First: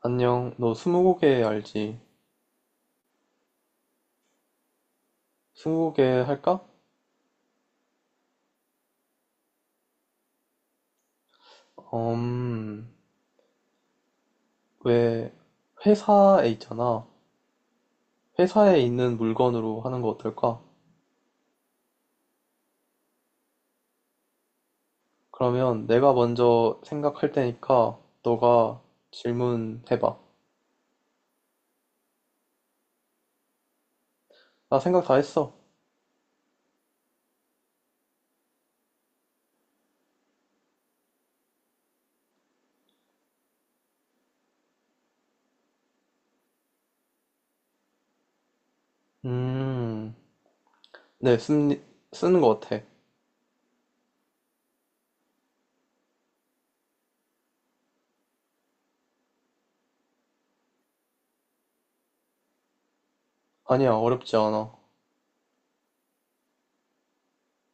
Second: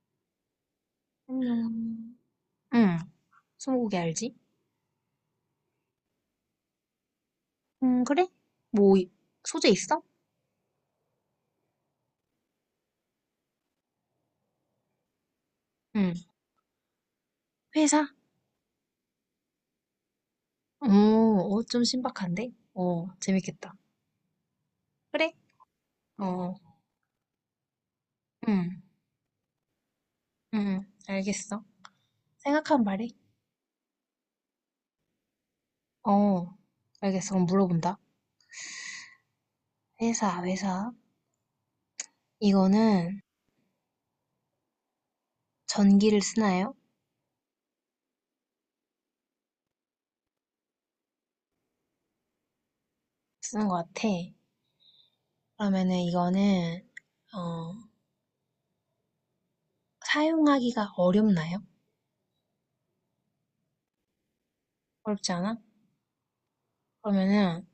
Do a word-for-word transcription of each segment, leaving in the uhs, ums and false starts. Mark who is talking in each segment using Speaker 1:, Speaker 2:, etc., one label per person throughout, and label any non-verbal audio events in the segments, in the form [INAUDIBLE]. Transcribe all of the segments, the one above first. Speaker 1: 안녕, 너 스무고개 알지?
Speaker 2: 안녕. 응, 스무고개 알지?
Speaker 1: 스무고개 할까?
Speaker 2: 음, 그래? 뭐, 이- 소재 있어?
Speaker 1: 음, 왜,
Speaker 2: 응,
Speaker 1: 회사에 있잖아.
Speaker 2: 회사?
Speaker 1: 회사에 있는 물건으로 하는 거 어떨까?
Speaker 2: 어, 어, 좀 신박한데? 어, 재밌겠다. 그래?
Speaker 1: 그러면 내가
Speaker 2: 어,
Speaker 1: 먼저 생각할 테니까
Speaker 2: 응,
Speaker 1: 너가 질문해봐.
Speaker 2: 응, 알겠어. 생각하면 말해.
Speaker 1: 나 생각 다 했어.
Speaker 2: 어, 알겠어. 그럼 물어본다. 회사, 회사. 이거는 전기를 쓰나요?
Speaker 1: 음, 네, 쓴, 쓰는 거 같아.
Speaker 2: 쓰는 것 같아. 그러면은 이거는, 어, 사용하기가 어렵나요?
Speaker 1: 아니야, 어렵지 않아.
Speaker 2: 어렵지 않아? 그러면은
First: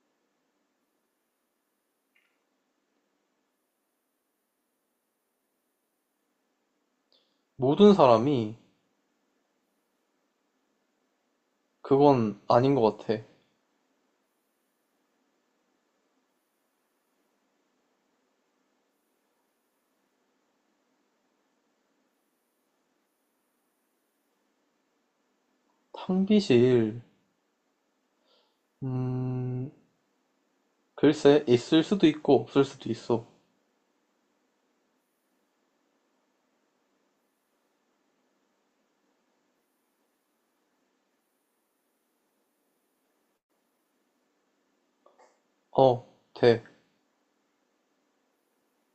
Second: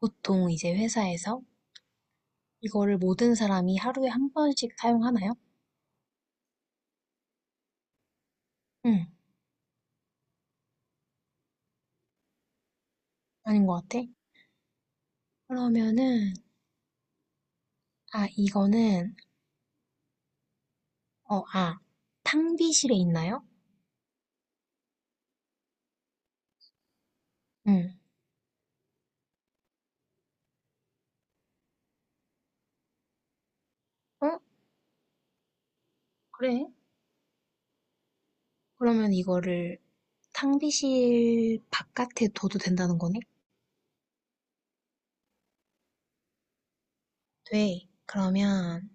Speaker 2: 보통 이제 회사에서 이거를 모든 사람이 하루에 한 번씩 사용하나요?
Speaker 1: 모든 사람이
Speaker 2: 응,
Speaker 1: 그건 아닌 거 같아.
Speaker 2: 아닌 것 같아. 그러면은, 아, 이거는, 어, 아, 탕비실에 있나요?
Speaker 1: 탕비실,
Speaker 2: 응,
Speaker 1: 음, 글쎄, 있을 수도 있고 없을 수도 있어.
Speaker 2: 어? 그래. 그러면 이거를 탕비실 바깥에 둬도 된다는 거네?
Speaker 1: 어, 돼.
Speaker 2: 돼. 그러면,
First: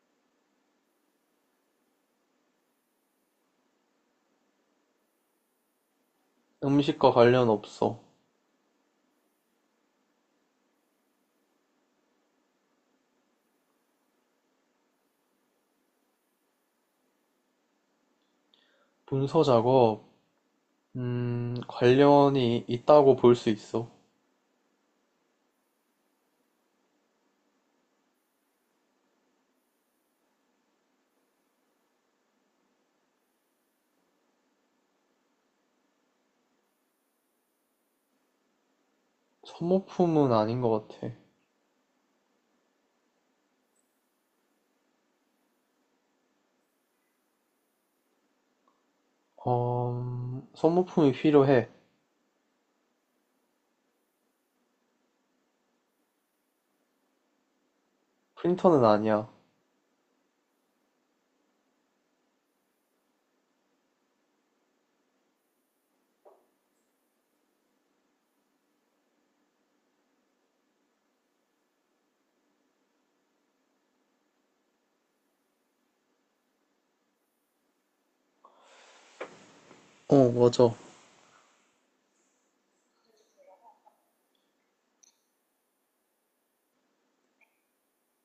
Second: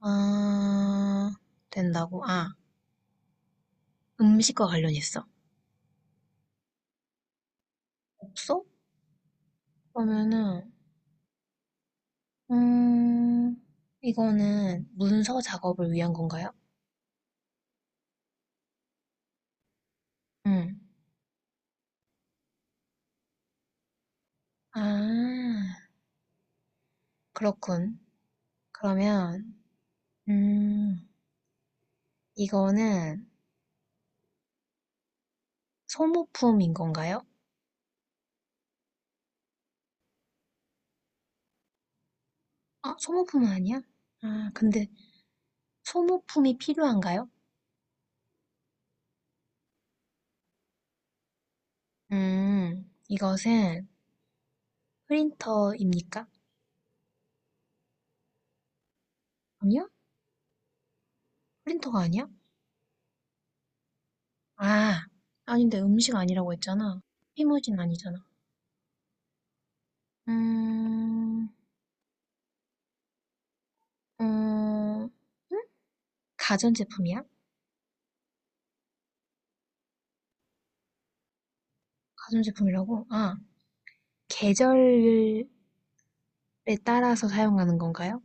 Speaker 2: 아, 된다고? 아, 음식과 관련있어.
Speaker 1: 음식과 관련 없어.
Speaker 2: 없어? 그러면은, 음, 이거는 문서 작업을 위한 건가요?
Speaker 1: 문서 작업,
Speaker 2: 응.
Speaker 1: 음, 관련이 있다고 볼 수 있어.
Speaker 2: 아, 그렇군. 그러면 음, 이거는 소모품인 건가요?
Speaker 1: 소모품은 아닌 것 같아.
Speaker 2: 아, 소모품은 아니야? 아, 근데 소모품이 필요한가요?
Speaker 1: 어, 소모품이 필요해.
Speaker 2: 음, 이것은 프린터입니까?
Speaker 1: 프린터는 아니야.
Speaker 2: 아니야? 프린터가 아니야? 아, 아닌데 음식 아니라고 했잖아. 피무진 아니잖아. 음, 음, 가전제품이야?
Speaker 1: 어, 맞아.
Speaker 2: 가전제품이라고? 아, 계절에 따라서 사용하는 건가요?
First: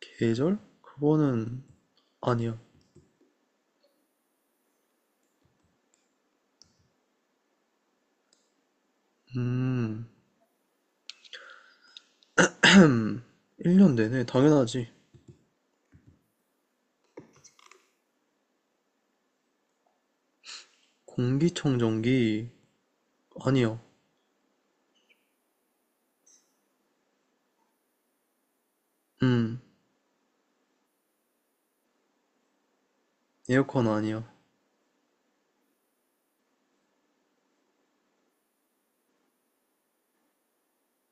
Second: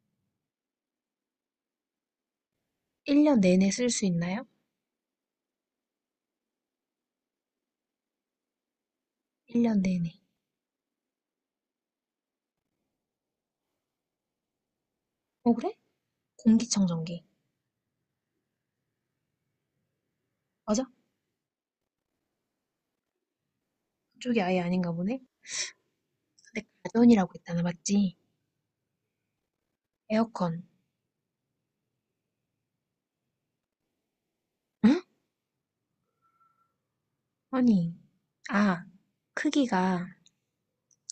Speaker 1: 계절? 그거는 아니야.
Speaker 2: 일 년 내내 쓸 수 있나요? 일 년
Speaker 1: 음,
Speaker 2: 내내.
Speaker 1: 음, 일 년 내내 당연하지.
Speaker 2: 어, 그래? 공기청정기. 맞아?
Speaker 1: 공기청정기 아니야.
Speaker 2: 그쪽이 아예 아닌가 보네? 근데 가전이라고 했잖아, 맞지?
Speaker 1: 음,
Speaker 2: 에어컨.
Speaker 1: 에어컨 아니야.
Speaker 2: 응? 아니. 아, 크기가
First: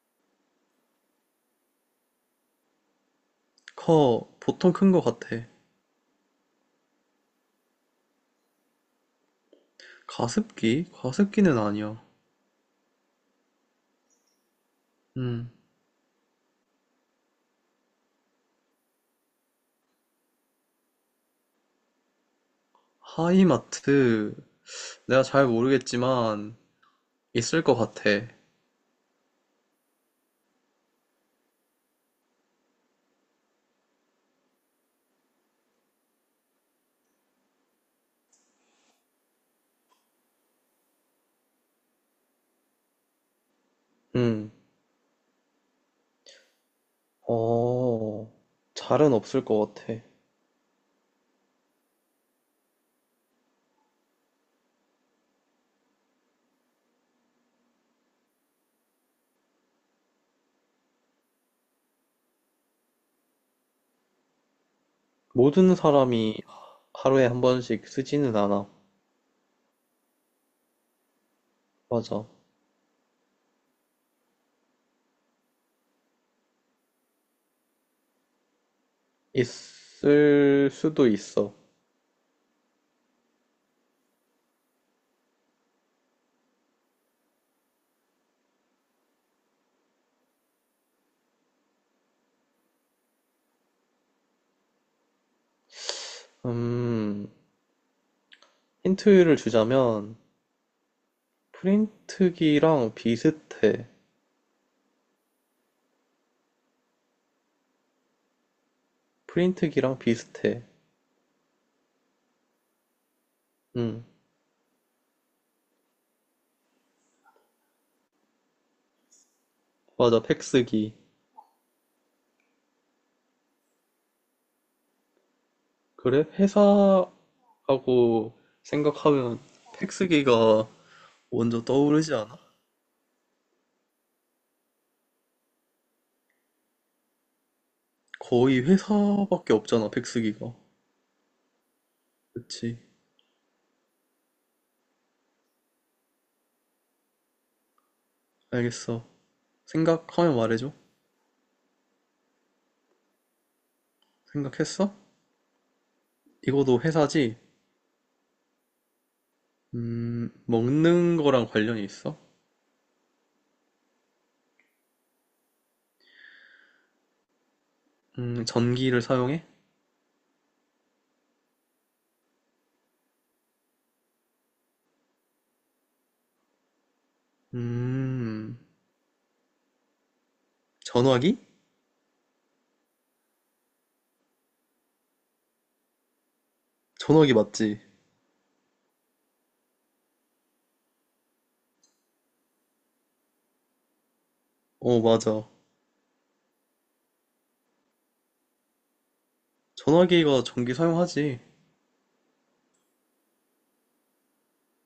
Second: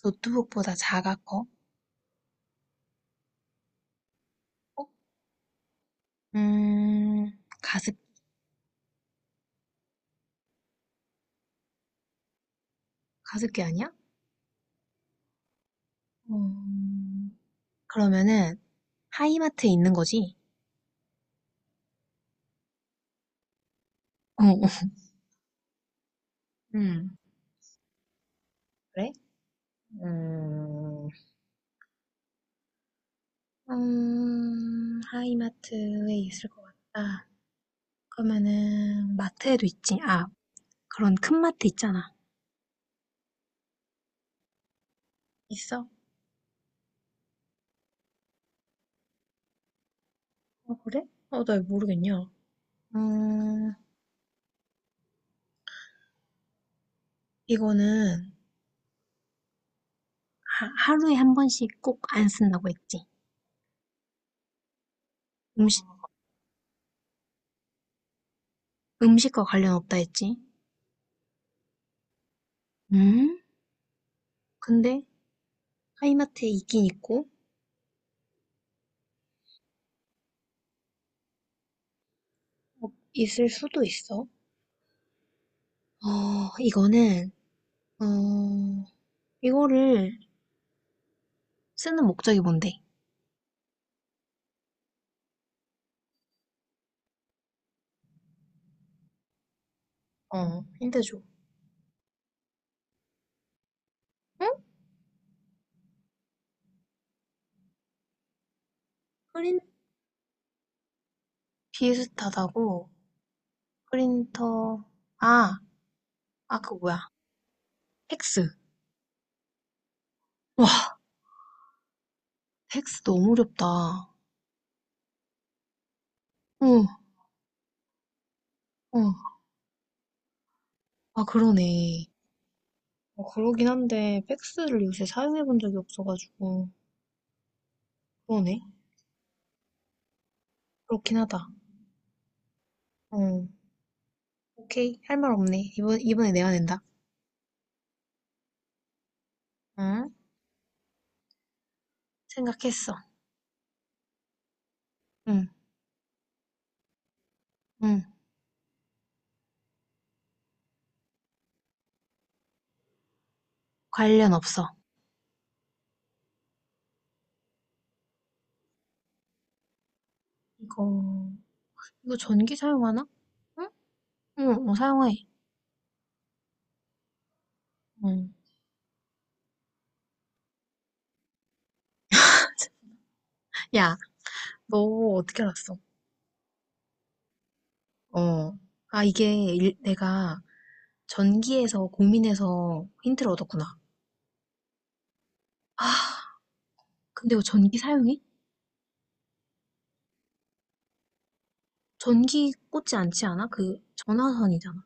Speaker 2: 노트북보다 작아 커?
Speaker 1: 커, 보통
Speaker 2: 어?
Speaker 1: 큰 것 같아.
Speaker 2: 음, 가습,
Speaker 1: 가습기? 가습기는 아니야.
Speaker 2: 가습기 아니야?
Speaker 1: 음,
Speaker 2: 음, 그러면은 하이마트에 있는 거지?
Speaker 1: 하이마트
Speaker 2: 어, 어.
Speaker 1: 내가 잘 모르겠지만
Speaker 2: 음,
Speaker 1: 있을 것 같아.
Speaker 2: 그래? 음, 음, 하이마트에 있을 것 같다. 그러면은 마트에도 있지. 아, 그런 큰 마트 있잖아.
Speaker 1: 음.
Speaker 2: 있어.
Speaker 1: 어, 잘은 없을 것 같아.
Speaker 2: 아, 그래? 어, 나 이거 모르겠냐. 음, 이거는, 하, 하루에 한 번씩 꼭 안 쓴다고 했지.
Speaker 1: 모든
Speaker 2: 음식,
Speaker 1: 사람이 하루에 한 번씩 쓰지는 않아.
Speaker 2: 음식과 관련 없다 했지.
Speaker 1: 맞아.
Speaker 2: 음? 근데, 하이마트에 있긴 있고,
Speaker 1: 있을 수도 있어.
Speaker 2: 어, 있을 수도 있어. 어, 이거는, 어, 이거를 쓰는 목적이 뭔데?
Speaker 1: 음, 힌트를 주자면
Speaker 2: 어, 힌트 줘.
Speaker 1: 프린트기랑 비슷해.
Speaker 2: 응? 프린,
Speaker 1: 프린트기랑 비슷해.
Speaker 2: 비슷하다고,
Speaker 1: 응
Speaker 2: 프린터, 아, 아, 그거 뭐야. 팩스.
Speaker 1: 맞아. 팩스기.
Speaker 2: 와, 팩스 너무 어렵다.
Speaker 1: 그래?
Speaker 2: 응,
Speaker 1: 회사하고
Speaker 2: 응.
Speaker 1: 생각하면 팩스기가
Speaker 2: 아,
Speaker 1: 먼저
Speaker 2: 그러네.
Speaker 1: 떠오르지 않아?
Speaker 2: 어, 그러긴 한데 팩스를 요새 사용해 본 적이 없어가지고 그러네.
Speaker 1: 거의 회사밖에 없잖아, 백수기가.
Speaker 2: 그렇긴 하다.
Speaker 1: 그치.
Speaker 2: 응. 오케이. 할 말 없네. 이번 이번에 내가 낸다.
Speaker 1: 알겠어.
Speaker 2: 응?
Speaker 1: 생각하면 말해줘.
Speaker 2: 생각했어.
Speaker 1: 생각했어?
Speaker 2: 응.
Speaker 1: 이거도 회사지?
Speaker 2: 응.
Speaker 1: 음, 먹는 거랑 관련이 있어?
Speaker 2: 관련 없어.
Speaker 1: 음, 전기를 사용해?
Speaker 2: 이거 이거 전기 사용하나? 응? 응. 어, 사용해. 응.
Speaker 1: 음, 전화기?
Speaker 2: 야, 너 어떻게 알았어?
Speaker 1: 전화기 맞지?
Speaker 2: 어. 아, 이게 일- 내가 전기에서 고민해서 힌트를 얻었구나.
Speaker 1: 어, 맞아.
Speaker 2: 아, 근데 이거 전기 사용해?
Speaker 1: 전화기가 전기 사용하지.
Speaker 2: 전기 꽂지 않지 않아? 그 전화선이잖아.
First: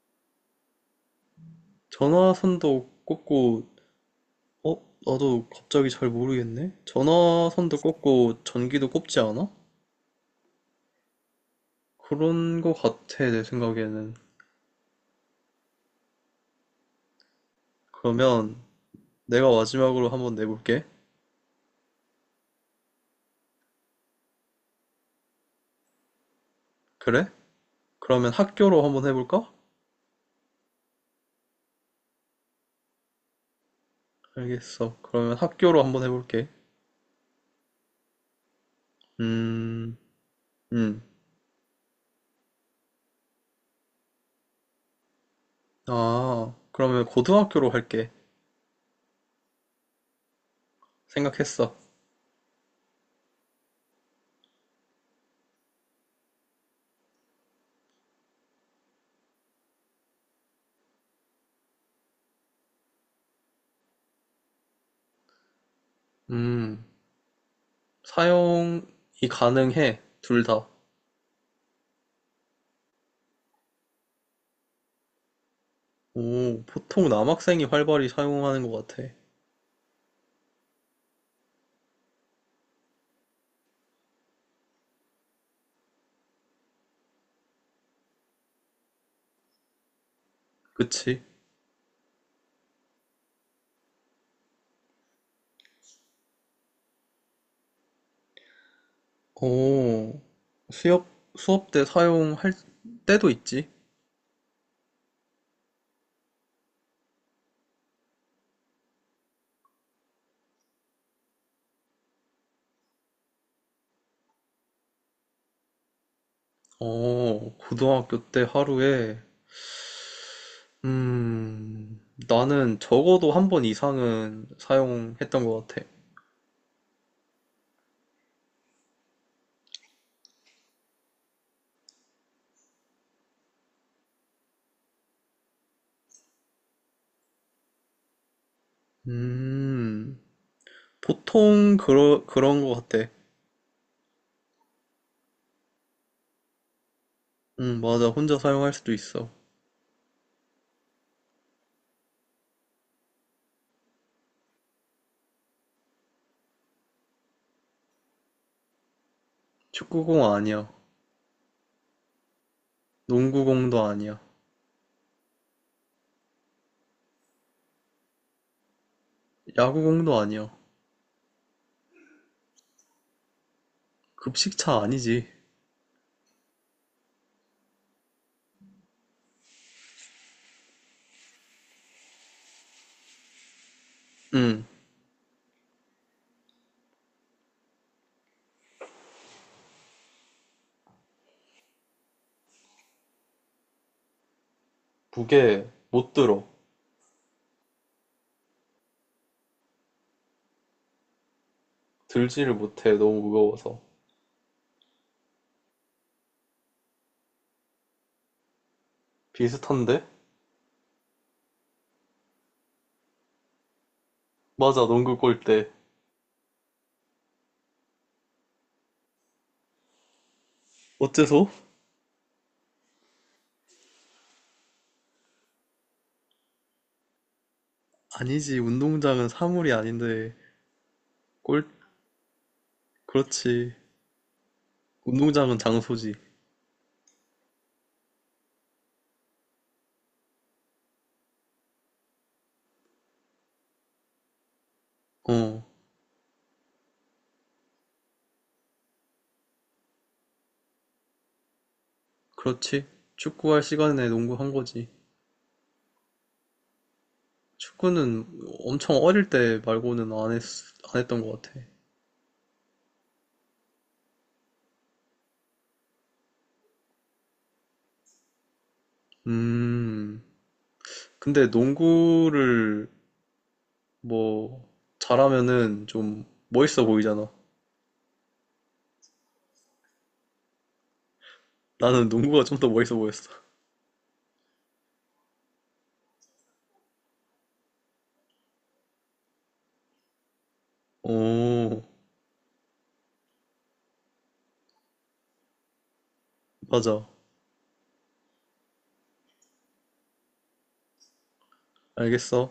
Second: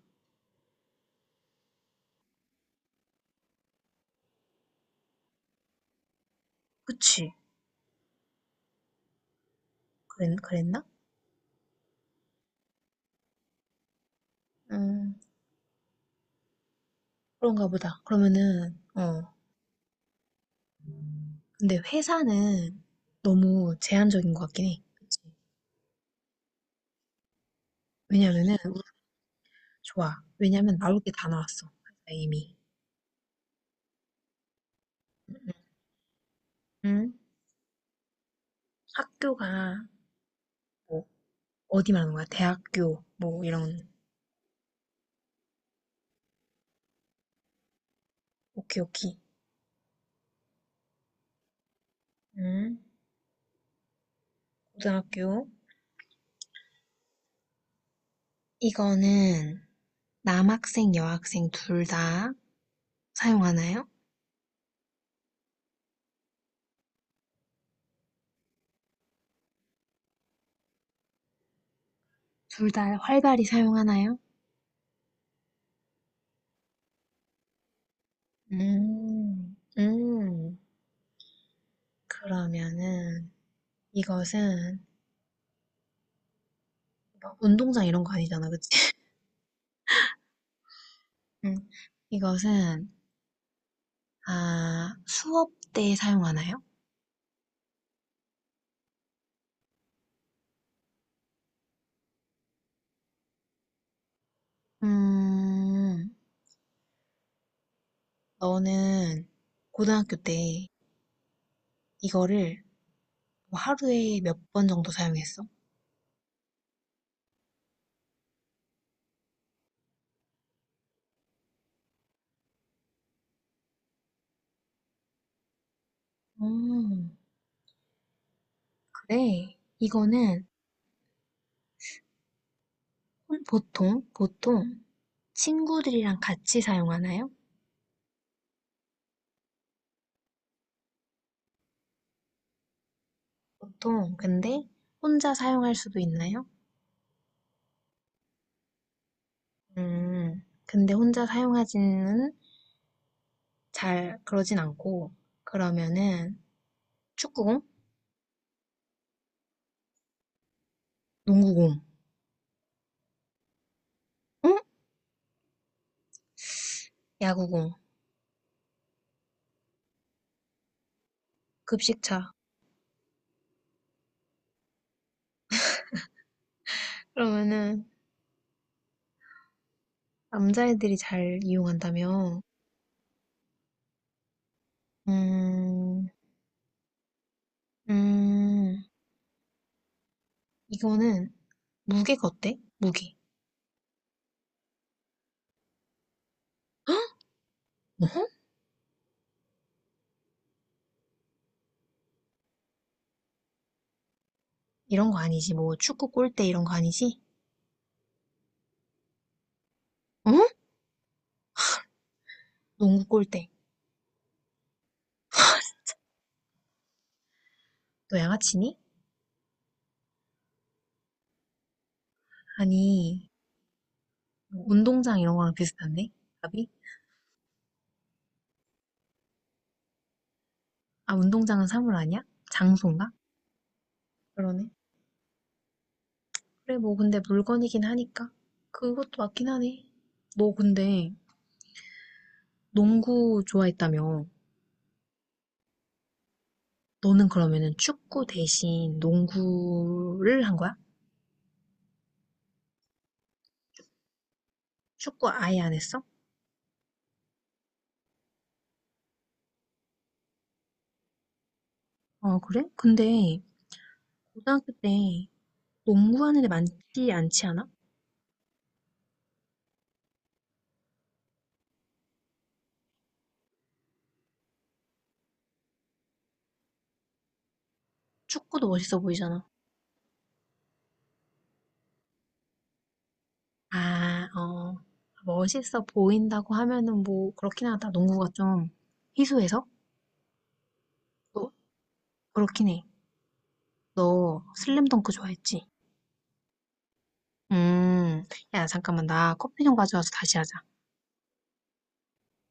Speaker 1: 전화선도 꽂고, 어? 나도 갑자기 잘 모르겠네?
Speaker 2: 그치.
Speaker 1: 전화선도 꽂고, 전기도 꽂지 않아?
Speaker 2: 그랬, 그랬나?
Speaker 1: 그런 거 같아, 내 생각에는.
Speaker 2: 음, 그런가 보다.
Speaker 1: 그러면,
Speaker 2: 그러면은, 어.
Speaker 1: 내가 마지막으로 한번 내볼게.
Speaker 2: 근데 회사는 너무 제한적인 것 같긴 해. 그치.
Speaker 1: 그래? 그러면
Speaker 2: 왜냐면은, 우리-
Speaker 1: 학교로 한번 해볼까?
Speaker 2: 좋아. 왜냐면 나올 게 다 나왔어. 회사 이미.
Speaker 1: 알겠어.
Speaker 2: 음,
Speaker 1: 그러면
Speaker 2: 음.
Speaker 1: 학교로 한번 해볼게.
Speaker 2: 음? 학교가,
Speaker 1: 음, 음.
Speaker 2: 뭐, 어디 말하는 거야? 대학교, 뭐, 이런.
Speaker 1: 아, 그러면 고등학교로 할게.
Speaker 2: 오케이, 오케이.
Speaker 1: 생각했어.
Speaker 2: 음? 고등학교. 이거는 남학생, 여학생 둘 다 사용하나요?
Speaker 1: 음, 사용이 가능해. 둘 다.
Speaker 2: 둘 다 활발히 사용하나요?
Speaker 1: 오, 보통 남학생이 활발히 사용하는 것 같아.
Speaker 2: 음, 음. 그러면은 이것은 막 운동장 이런 거 아니잖아, 그치?
Speaker 1: 그치?
Speaker 2: [LAUGHS] 응. 이것은 아, 수업 때 사용하나요?
Speaker 1: 오, 수업, 수업 때 사용할 때도 있지.
Speaker 2: 음, 너는 고등학교 때 이거를 뭐 하루에 몇 번 정도 사용했어?
Speaker 1: 어, 고등학교 때 하루에 음, 나는 적어도 한 번 이상은 사용했던 것 같아.
Speaker 2: 음, 그래. 이거는 혼- 보통, 보통 친구들이랑 같이 사용하나요?
Speaker 1: 음, 보통 그러, 그런 것 같아.
Speaker 2: 보통, 근데 혼자 사용할 수도 있나요?
Speaker 1: 응 맞아. 혼자 사용할 수도 있어.
Speaker 2: 음, 근데 혼자 사용하지는 잘 그러진 않고 그러면은 축구공,
Speaker 1: 축구공 아니야.
Speaker 2: 농구공,
Speaker 1: 농구공도 아니야.
Speaker 2: 응? 야구공,
Speaker 1: 야구공도 아니야.
Speaker 2: 급식차.
Speaker 1: 급식차 아니지.
Speaker 2: 그러면은 남자애들이 잘 이용한다며.
Speaker 1: 음,
Speaker 2: 음, 음, 이거는 무게가 어때? 무게.
Speaker 1: 무게 못 들어.
Speaker 2: 어,
Speaker 1: 들지를 못해. 너무 무거워서.
Speaker 2: 이런 거 아니지. 뭐 축구 골대 이런 거 아니지?
Speaker 1: 비슷한데?
Speaker 2: 어? 농구 골대.
Speaker 1: 맞아. 농구 골대.
Speaker 2: 너 양아치니?
Speaker 1: 어째서?
Speaker 2: 아니, 뭐 운동장 이런 거랑 비슷한데? 답이?
Speaker 1: 아니지. 운동장은 사물이 아닌데.
Speaker 2: 아, 운동장은
Speaker 1: 골,
Speaker 2: 사물 아니야? 장소인가?
Speaker 1: 그렇지.
Speaker 2: 그러네.
Speaker 1: 운동장은 장소지.
Speaker 2: 그래, 뭐, 근데 물건이긴 하니까. 그것도 맞긴 하네. 너 근데 농구 좋아했다며.
Speaker 1: 어.
Speaker 2: 너는 그러면은 축구 대신 농구를 한 거야?
Speaker 1: 그렇지. 축구할 시간에 농구한 거지.
Speaker 2: 축구 아예 안 했어?
Speaker 1: 축구는 엄청 어릴 때 말고는 안 했, 안 했던 것 같아.
Speaker 2: 어, 그래? 근데 고등학교 때 농구하는 애 많지 않지 않아?
Speaker 1: 음, 근데 농구를 뭐 잘하면은 좀 멋있어 보이잖아.
Speaker 2: 축구도 멋있어 보이잖아.
Speaker 1: 나는 농구가 좀 더 멋있어 보였어.
Speaker 2: 아, 어. 멋있어 보인다고 하면은 뭐, 그렇긴 하다. 농구가 좀 희소해서?
Speaker 1: [LAUGHS]
Speaker 2: 또,
Speaker 1: 오,
Speaker 2: 그렇긴 해. 너 슬램덩크 좋아했지?
Speaker 1: 맞아.
Speaker 2: 음. 야, 잠깐만. 나 커피 좀 가져와서 다시 하자.
Speaker 1: 알겠어.